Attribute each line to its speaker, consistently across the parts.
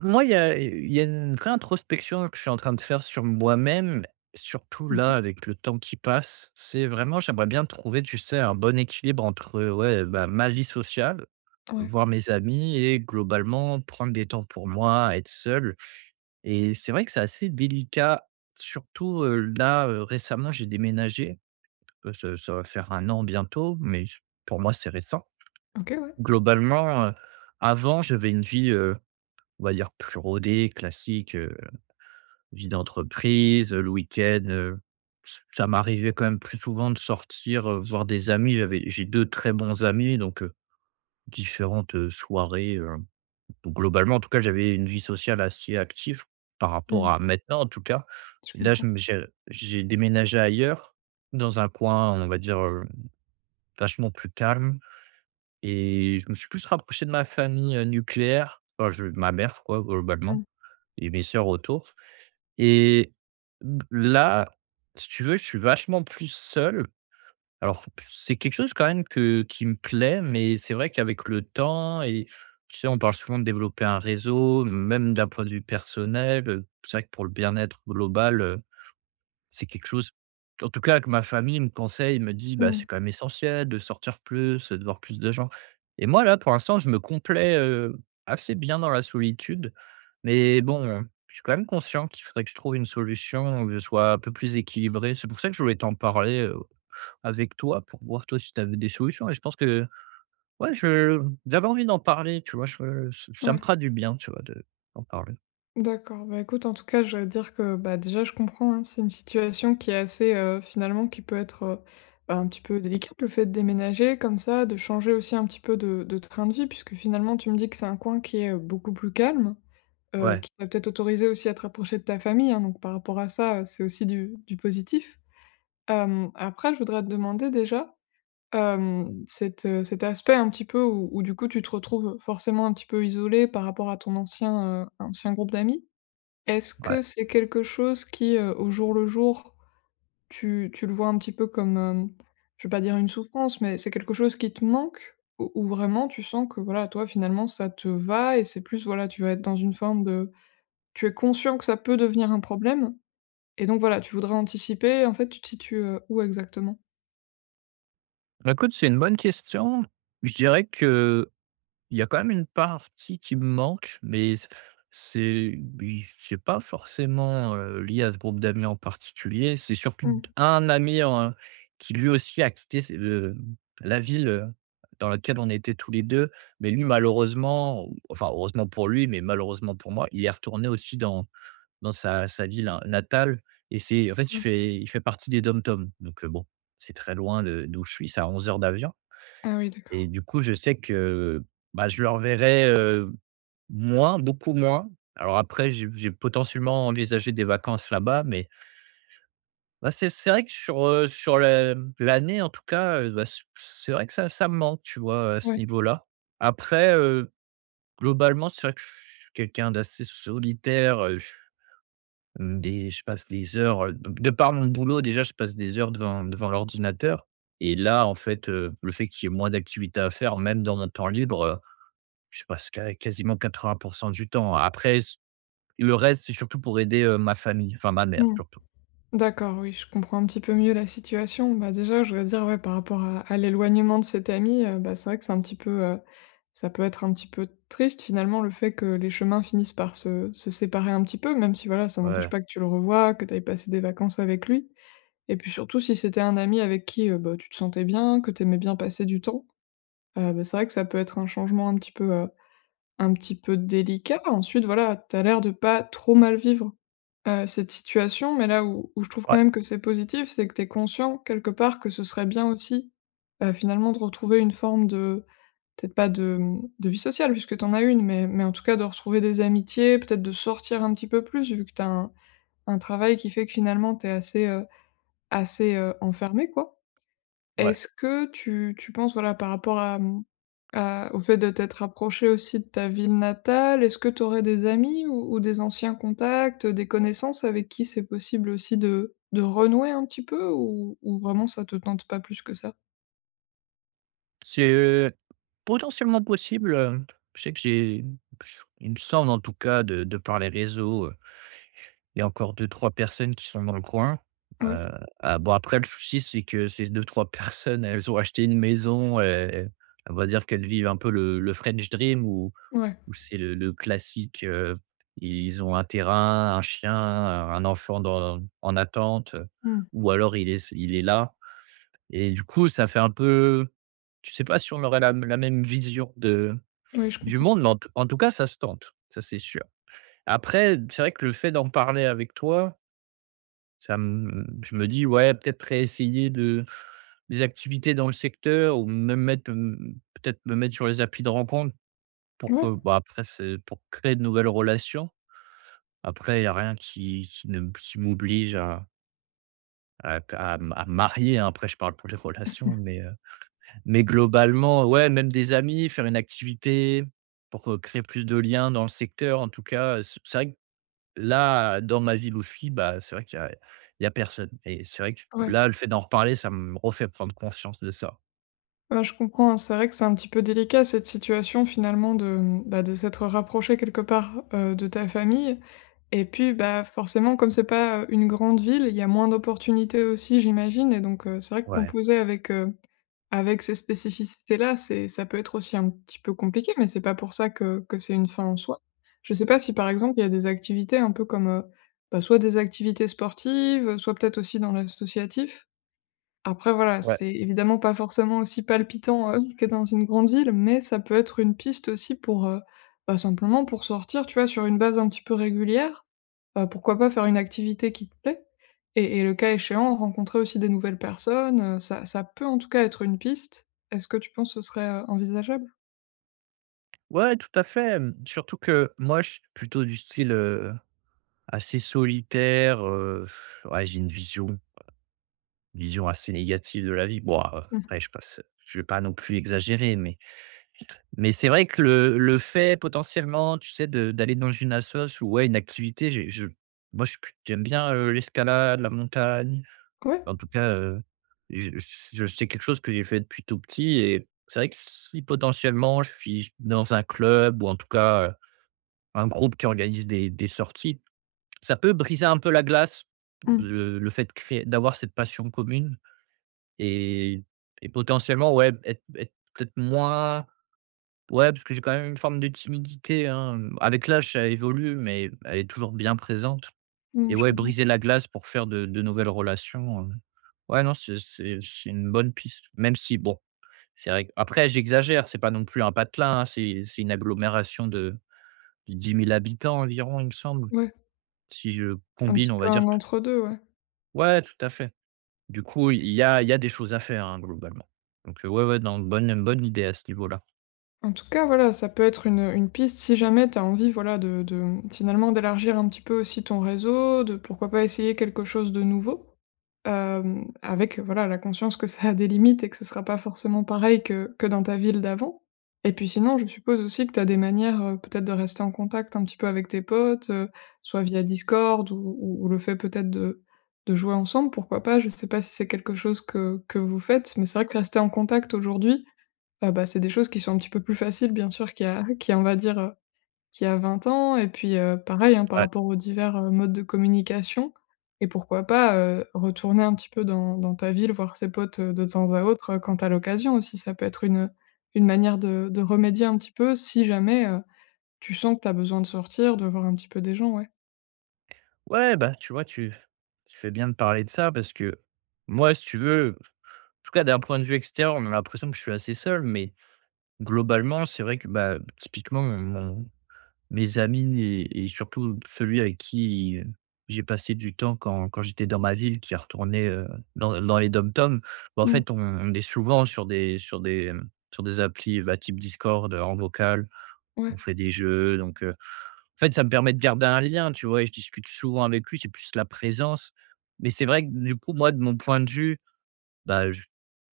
Speaker 1: Moi, il y a une vraie introspection que je suis en train de faire sur moi-même, surtout
Speaker 2: Mmh
Speaker 1: là,
Speaker 2: mh.
Speaker 1: avec le temps qui passe. C'est vraiment, j'aimerais bien trouver, tu sais, un bon équilibre entre, ouais, bah, ma vie sociale,
Speaker 2: Ouais.
Speaker 1: voir mes amis et globalement prendre des temps pour moi, être seul. Et c'est vrai que c'est assez délicat, surtout, là, récemment, j'ai déménagé. Ça va faire un an bientôt, mais pour moi, c'est récent.
Speaker 2: OK, ouais.
Speaker 1: Globalement, avant, j'avais une vie, on va dire plus rodé, classique, vie d'entreprise, le week-end, ç ça m'arrivait quand même plus souvent de sortir, voir des amis. J'ai 2 très bons amis, donc différentes, soirées, donc globalement, en tout cas, j'avais une vie sociale assez active par rapport
Speaker 2: Mmh.
Speaker 1: à maintenant, en tout cas.
Speaker 2: Je
Speaker 1: Et là, je
Speaker 2: comprends.
Speaker 1: me j'ai déménagé ailleurs, dans un coin, on va dire, vachement plus calme, et je me suis plus rapproché de ma famille, nucléaire, enfin je ma mère quoi, globalement,
Speaker 2: Mmh.
Speaker 1: et mes sœurs autour. Et là, si tu veux, je suis vachement plus seul. Alors, c'est quelque chose quand même que qui me plaît, mais c'est vrai qu'avec le temps et tu sais, on parle souvent de développer un réseau, même d'un point de vue personnel, c'est vrai que pour le bien-être global, c'est quelque chose en tout cas que ma famille me conseille, me dit: «Bah,
Speaker 2: Mmh.
Speaker 1: c'est quand même essentiel de sortir plus, de voir plus de gens». Et moi là, pour l'instant, je me complais, assez bien dans la solitude. Mais bon, je suis quand même conscient qu'il faudrait que je trouve une solution, que je sois un peu plus équilibré. C'est pour ça que je voulais t'en parler, avec toi pour voir toi si tu avais des solutions, et je pense que ouais, je j'avais envie d'en parler, tu vois? Je Ça me
Speaker 2: Ouais.
Speaker 1: fera du bien, tu vois, de d'en parler.
Speaker 2: D'accord. Bah, écoute, en tout cas, je vais dire que, bah, déjà, je comprends, hein. C'est une situation qui est assez, finalement, qui peut être, bah, un petit peu délicate, le fait de déménager comme ça, de changer aussi un petit peu de train de vie, puisque finalement, tu me dis que c'est un coin qui est, beaucoup plus calme,
Speaker 1: Ouais,
Speaker 2: qui va peut-être t'autoriser aussi à te rapprocher de ta famille, hein, donc par rapport à ça, c'est aussi du positif. Après, je voudrais te demander déjà cet aspect un petit peu où du coup tu te retrouves forcément un petit peu isolé par rapport à ton ancien groupe d'amis. Est-ce
Speaker 1: ouais.
Speaker 2: que c'est quelque chose qui, au jour le jour, tu le vois un petit peu comme, je vais pas dire une souffrance, mais c'est quelque chose qui te manque? Ou vraiment tu sens que voilà, toi finalement ça te va et c'est plus voilà, tu vas être dans une forme de tu es conscient que ça peut devenir un problème et donc voilà, tu voudrais anticiper. En fait, tu te situes, où exactement?
Speaker 1: Bah, écoute, c'est une bonne question. Je dirais que il y a quand même une partie qui me manque, mais c'est oui, c'est pas forcément, lié à ce groupe d'amis en particulier. C'est surtout
Speaker 2: Mmh,
Speaker 1: un ami en qui lui aussi a quitté c'est la ville, dans laquelle on était tous les 2, mais lui malheureusement, enfin heureusement pour lui, mais malheureusement pour moi, il est retourné aussi dans sa ville hein, natale. Et c'est en fait, il
Speaker 2: ouais.
Speaker 1: fait il fait partie des DOM-TOM, donc bon, c'est très loin de d'où je suis, c'est à 11 heures d'avion.
Speaker 2: Ah oui,
Speaker 1: Et
Speaker 2: d'accord.
Speaker 1: du coup, je sais que, bah, je leur verrai moins, beaucoup moins. Alors après, j'ai potentiellement envisagé des vacances là-bas, mais bah, c'est vrai que sur, sur la l'année, en tout cas, bah, c'est vrai que ça me manque, tu vois, à ce
Speaker 2: Ouais.
Speaker 1: niveau-là. Après, globalement, c'est vrai que je suis quelqu'un d'assez solitaire, je passe des heures, de par mon boulot, déjà, je passe des heures devant l'ordinateur. Et là, en fait, le fait qu'il y ait moins d'activités à faire, même dans mon temps libre, je passe quasiment 80 du temps. Après s le reste, c'est surtout pour aider, ma famille, enfin ma mère
Speaker 2: Mmh.
Speaker 1: surtout.
Speaker 2: D'accord, oui, je comprends un petit peu mieux la situation. Bah, déjà, je voudrais dire, ouais, par rapport à l'éloignement de cet ami, bah, c'est vrai que c'est un petit peu, ça peut être un petit peu triste finalement le fait que les chemins finissent par se séparer un petit peu, même si voilà, ça n'empêche
Speaker 1: Ouais,
Speaker 2: pas que tu le revois, que tu aies passé des vacances avec lui. Et puis surtout, si c'était un ami avec qui bah, tu te sentais bien, que tu aimais bien passer du temps, bah, c'est vrai que ça peut être un changement un petit peu délicat. Ensuite, voilà, t'as l'air de pas trop mal vivre cette situation, mais là où je trouve quand
Speaker 1: ouais,
Speaker 2: même que c'est positif, c'est que tu es conscient quelque part que ce serait bien aussi, finalement de retrouver une forme de peut-être pas de vie sociale puisque tu en as une, mais en tout cas de retrouver des amitiés, peut-être de sortir un petit peu plus vu que tu as un travail qui fait que finalement tu es assez, enfermé quoi.
Speaker 1: ouais.
Speaker 2: Est-ce que tu penses, voilà, par rapport à au fait de t'être rapproché aussi de ta ville natale, est-ce que tu aurais des amis ou des anciens contacts, des connaissances avec qui c'est possible aussi de renouer un petit peu ou vraiment ça te tente pas plus que ça?
Speaker 1: C'est, potentiellement possible, je sais que j'ai j il me semble en tout cas de par les réseaux, il y a encore deux trois personnes qui sont dans le coin.
Speaker 2: Ouais,
Speaker 1: Heu, ah bon, après le souci, c'est que ces deux trois personnes, elles ont acheté une maison et on va dire qu'elles vivent un peu le French dream. Où
Speaker 2: ouais.
Speaker 1: C'est le classique, ils ont un terrain, un chien, un enfant dans en attente,
Speaker 2: Mmh.
Speaker 1: ou alors il est là, et du coup, ça fait un peu, je sais pas si on aurait la même vision de
Speaker 2: Oui, je
Speaker 1: du
Speaker 2: comprends.
Speaker 1: monde, mais en tout cas, ça se tente, ça, c'est sûr. Après, c'est vrai que le fait d'en parler avec toi, ça me je me dis: «Ouais, peut-être réessayer de des activités dans le secteur, ou me mettre sur les applis de rencontre pour
Speaker 2: Ouais,
Speaker 1: que», bah, après c'est pour créer de nouvelles relations. Après, il y a rien qui qui ne qui m'oblige à m à me marier, hein. Après, je parle pour les relations, mais globalement, ouais, même des amis, faire une activité pour, créer plus de liens dans le secteur. En tout cas, c'est vrai que là, dans ma ville où je suis, bah, c'est vrai qu'il y a personne, et c'est vrai que
Speaker 2: ouais.
Speaker 1: là, le fait d'en reparler, ça me refait prendre conscience de ça.
Speaker 2: Bah, je comprends, c'est vrai que c'est un petit peu délicat cette situation finalement de, bah, de s'être rapproché quelque part de ta famille. Et puis bah forcément, comme c'est pas une grande ville, il y a moins d'opportunités aussi, j'imagine. Et donc c'est vrai que
Speaker 1: Ouais.
Speaker 2: composer avec, avec ces spécificités-là, c'est, ça peut être aussi un petit peu compliqué, mais c'est pas pour ça que c'est une fin en soi. Je sais pas si par exemple il y a des activités un peu comme bah, soit des activités sportives, soit peut-être aussi dans l'associatif après voilà,
Speaker 1: Ouais.
Speaker 2: c'est évidemment pas forcément aussi palpitant, que dans une grande ville, mais ça peut être une piste aussi pour, bah, simplement pour sortir, tu vois? Sur une base un petit peu régulière, pourquoi pas faire une activité qui te plaît et le cas échéant, rencontrer aussi des nouvelles personnes, ça peut en tout cas être une piste. Est-ce que tu penses que ce serait, envisageable?
Speaker 1: Ouais, tout à fait, surtout que moi, je suis plutôt du style, assez solitaire, ouais, j'ai une vision assez négative de la vie. Bon, a
Speaker 2: Mmh.
Speaker 1: après je vais pas non plus exagérer, mais c'est vrai que le fait potentiellement, tu sais, de d'aller dans une assos ou ouais, une activité, j'ai je moi, je suis plus j'aime bien, l'escalade, la montagne.
Speaker 2: Ouais.
Speaker 1: En tout cas, je je c'est quelque chose que j'ai fait depuis tout petit, et c'est vrai que si potentiellement je suis dans un club, ou en tout cas un groupe qui organise des sorties. Ça peut briser un peu la glace,
Speaker 2: Mmh.
Speaker 1: le fait de créer d'avoir cette passion commune, et et potentiellement, ouais, être peut-être moins, ouais, parce que j'ai quand même une forme de timidité, hein. Avec l'âge, ça évolue, mais elle est toujours bien présente.
Speaker 2: Mmh,
Speaker 1: Et
Speaker 2: je
Speaker 1: ouais,
Speaker 2: comprends.
Speaker 1: briser la glace pour faire de nouvelles relations, ouais, non, c'est une bonne piste. Même si bon, c'est vrai que, après j'exagère, c'est pas non plus un patelin, hein, c'est une agglomération de 10 000 habitants environ, il me semble.
Speaker 2: Ouais,
Speaker 1: Si je
Speaker 2: un
Speaker 1: combine,
Speaker 2: petit
Speaker 1: on
Speaker 2: peu
Speaker 1: va
Speaker 2: un
Speaker 1: dire t
Speaker 2: entre deux, ouais.
Speaker 1: ouais, tout à fait. Du coup, il y a des choses à faire, hein, globalement. Donc, ouais, ouais, non, bonne idée à ce niveau-là.
Speaker 2: En tout cas, voilà, ça peut être une piste si jamais tu as envie, voilà, finalement d'élargir un petit peu aussi ton réseau, de pourquoi pas essayer quelque chose de nouveau, avec voilà la conscience que ça a des limites et que ce sera pas forcément pareil que dans ta ville d'avant. Et puis sinon, je suppose aussi que tu as des manières peut-être de rester en contact un petit peu avec tes potes, soit via Discord ou le fait peut-être de jouer ensemble, pourquoi pas, je sais pas si c'est quelque chose que vous faites, mais c'est vrai que rester en contact aujourd'hui, bah, c'est des choses qui sont un petit peu plus faciles bien sûr qu'il y a qu'il y a on va dire, qu'il y a 20 ans et puis, pareil, hein, par
Speaker 1: Ouais.
Speaker 2: rapport aux divers, modes de communication et pourquoi pas, retourner un petit peu dans ta ville, voir ses potes, de temps à autre, quand t'as l'occasion aussi. Ça peut être une manière de remédier un petit peu si jamais, tu sens que t'as besoin de sortir, de voir un petit peu des gens, ouais.
Speaker 1: Ouais, bah, tu vois, tu fais bien de parler de ça, parce que moi, si tu veux, en tout cas d'un point de vue extérieur, on a l'impression que je suis assez seul, mais globalement, c'est vrai que, bah, typiquement mon mes amis, et surtout celui avec qui j'ai passé du temps quand j'étais dans ma ville, qui retournait, dans les DOM-TOM. Bah, en
Speaker 2: Mmh,
Speaker 1: fait, on est souvent sur des applis, bah, type Discord, en vocal. On
Speaker 2: ouais,
Speaker 1: fait des jeux, donc, en fait, ça me permet de garder un lien, tu vois? Et je discute souvent avec lui, c'est plus la présence. Mais c'est vrai que du coup, moi, de mon point de vue, bah,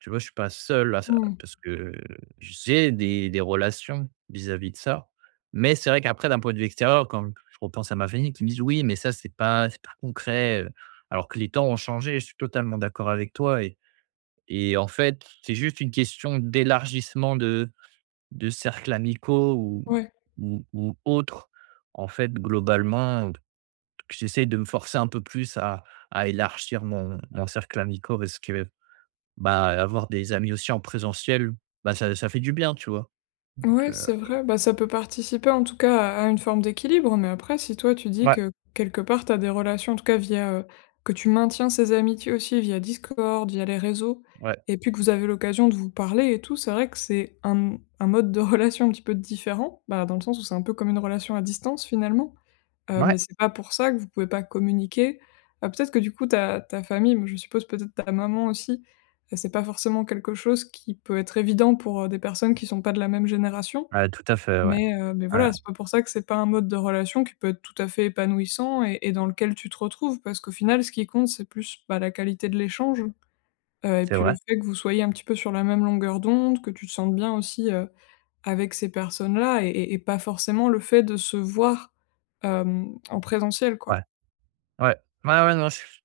Speaker 1: tu vois, je suis pas seul à ça,
Speaker 2: mmh,
Speaker 1: parce que j'ai des relations vis-à-vis de ça. Mais c'est vrai qu'après d'un point de vue extérieur, quand je repense à ma famille qui me disent: «Oui, mais ça c'est pas concret», alors que les temps ont changé. Je suis totalement d'accord avec toi, et en fait, c'est juste une question d'élargissement de cercles amicaux,
Speaker 2: ouais.
Speaker 1: ou autres. En fait, globalement, j'essaie de me forcer un peu plus à élargir mon cercle amical, parce que bah, avoir des amis aussi en présentiel, bah, ça fait du bien, tu vois? Donc
Speaker 2: Ouais, c'est vrai. Bah, ça peut participer en tout cas à une forme d'équilibre, mais après, si toi tu dis
Speaker 1: ouais,
Speaker 2: que quelque part tu as des relations, en tout cas via, que tu maintiens ces amitiés aussi via Discord, via les réseaux,
Speaker 1: ouais,
Speaker 2: et puis que vous avez l'occasion de vous parler et tout, c'est vrai que c'est un mode de relation un petit peu différent, bah, dans le sens où c'est un peu comme une relation à distance finalement. Mais
Speaker 1: ouais,
Speaker 2: c'est pas pour ça que vous pouvez pas communiquer. Peut-être que du coup ta famille, mais je suppose peut-être ta maman aussi, c'est pas forcément quelque chose qui peut être évident pour, des personnes qui sont pas de la même génération.
Speaker 1: ouais, tout à fait, ouais.
Speaker 2: Mais
Speaker 1: Ouais,
Speaker 2: voilà, c'est pas pour ça que c'est pas un mode de relation qui peut être tout à fait épanouissant et dans lequel tu te retrouves. Parce qu'au final, ce qui compte, c'est plus, bah, la qualité de l'échange, et
Speaker 1: c'est
Speaker 2: puis
Speaker 1: vrai,
Speaker 2: le fait que vous soyez un petit peu sur la même longueur d'onde, que tu te sentes bien aussi, avec ces personnes-là et pas forcément le fait de se voir, en présentiel, quoi.
Speaker 1: ouais, ouais, ouais, ouais, non, je suis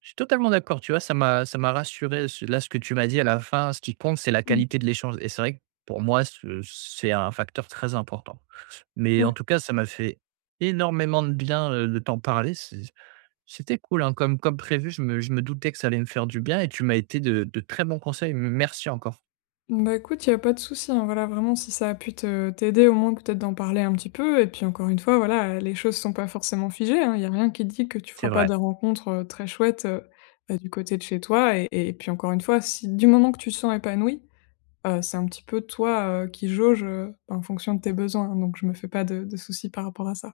Speaker 1: je suis totalement d'accord, tu vois? Ça m'a rassuré, ce que tu m'as dit à la fin, ce qui compte, c'est la
Speaker 2: Mmh.
Speaker 1: qualité de l'échange, et c'est vrai que pour moi, ce c'est un facteur très important. Mais
Speaker 2: Ouais.
Speaker 1: en tout cas, ça m'a fait énormément de bien, de t'en parler, c'était cool, hein, comme prévu, je me doutais que ça allait me faire du bien, et tu m'as été de très bons conseils, merci encore.
Speaker 2: Bah, écoute, il y a pas de souci, hein. Voilà, vraiment, si ça a pu te t'aider, au moins peut-être d'en parler un petit peu et puis encore une fois, voilà, les choses sont pas forcément figées, hein. Il y a rien qui dit que tu
Speaker 1: C'est
Speaker 2: feras pas
Speaker 1: vrai.
Speaker 2: des rencontres, très chouettes, bah, du côté de chez toi et puis encore une fois, si du moment que tu te sens épanoui, c'est un petit peu toi, qui jauge, en fonction de tes besoins, hein, donc je me fais pas de soucis par rapport à ça.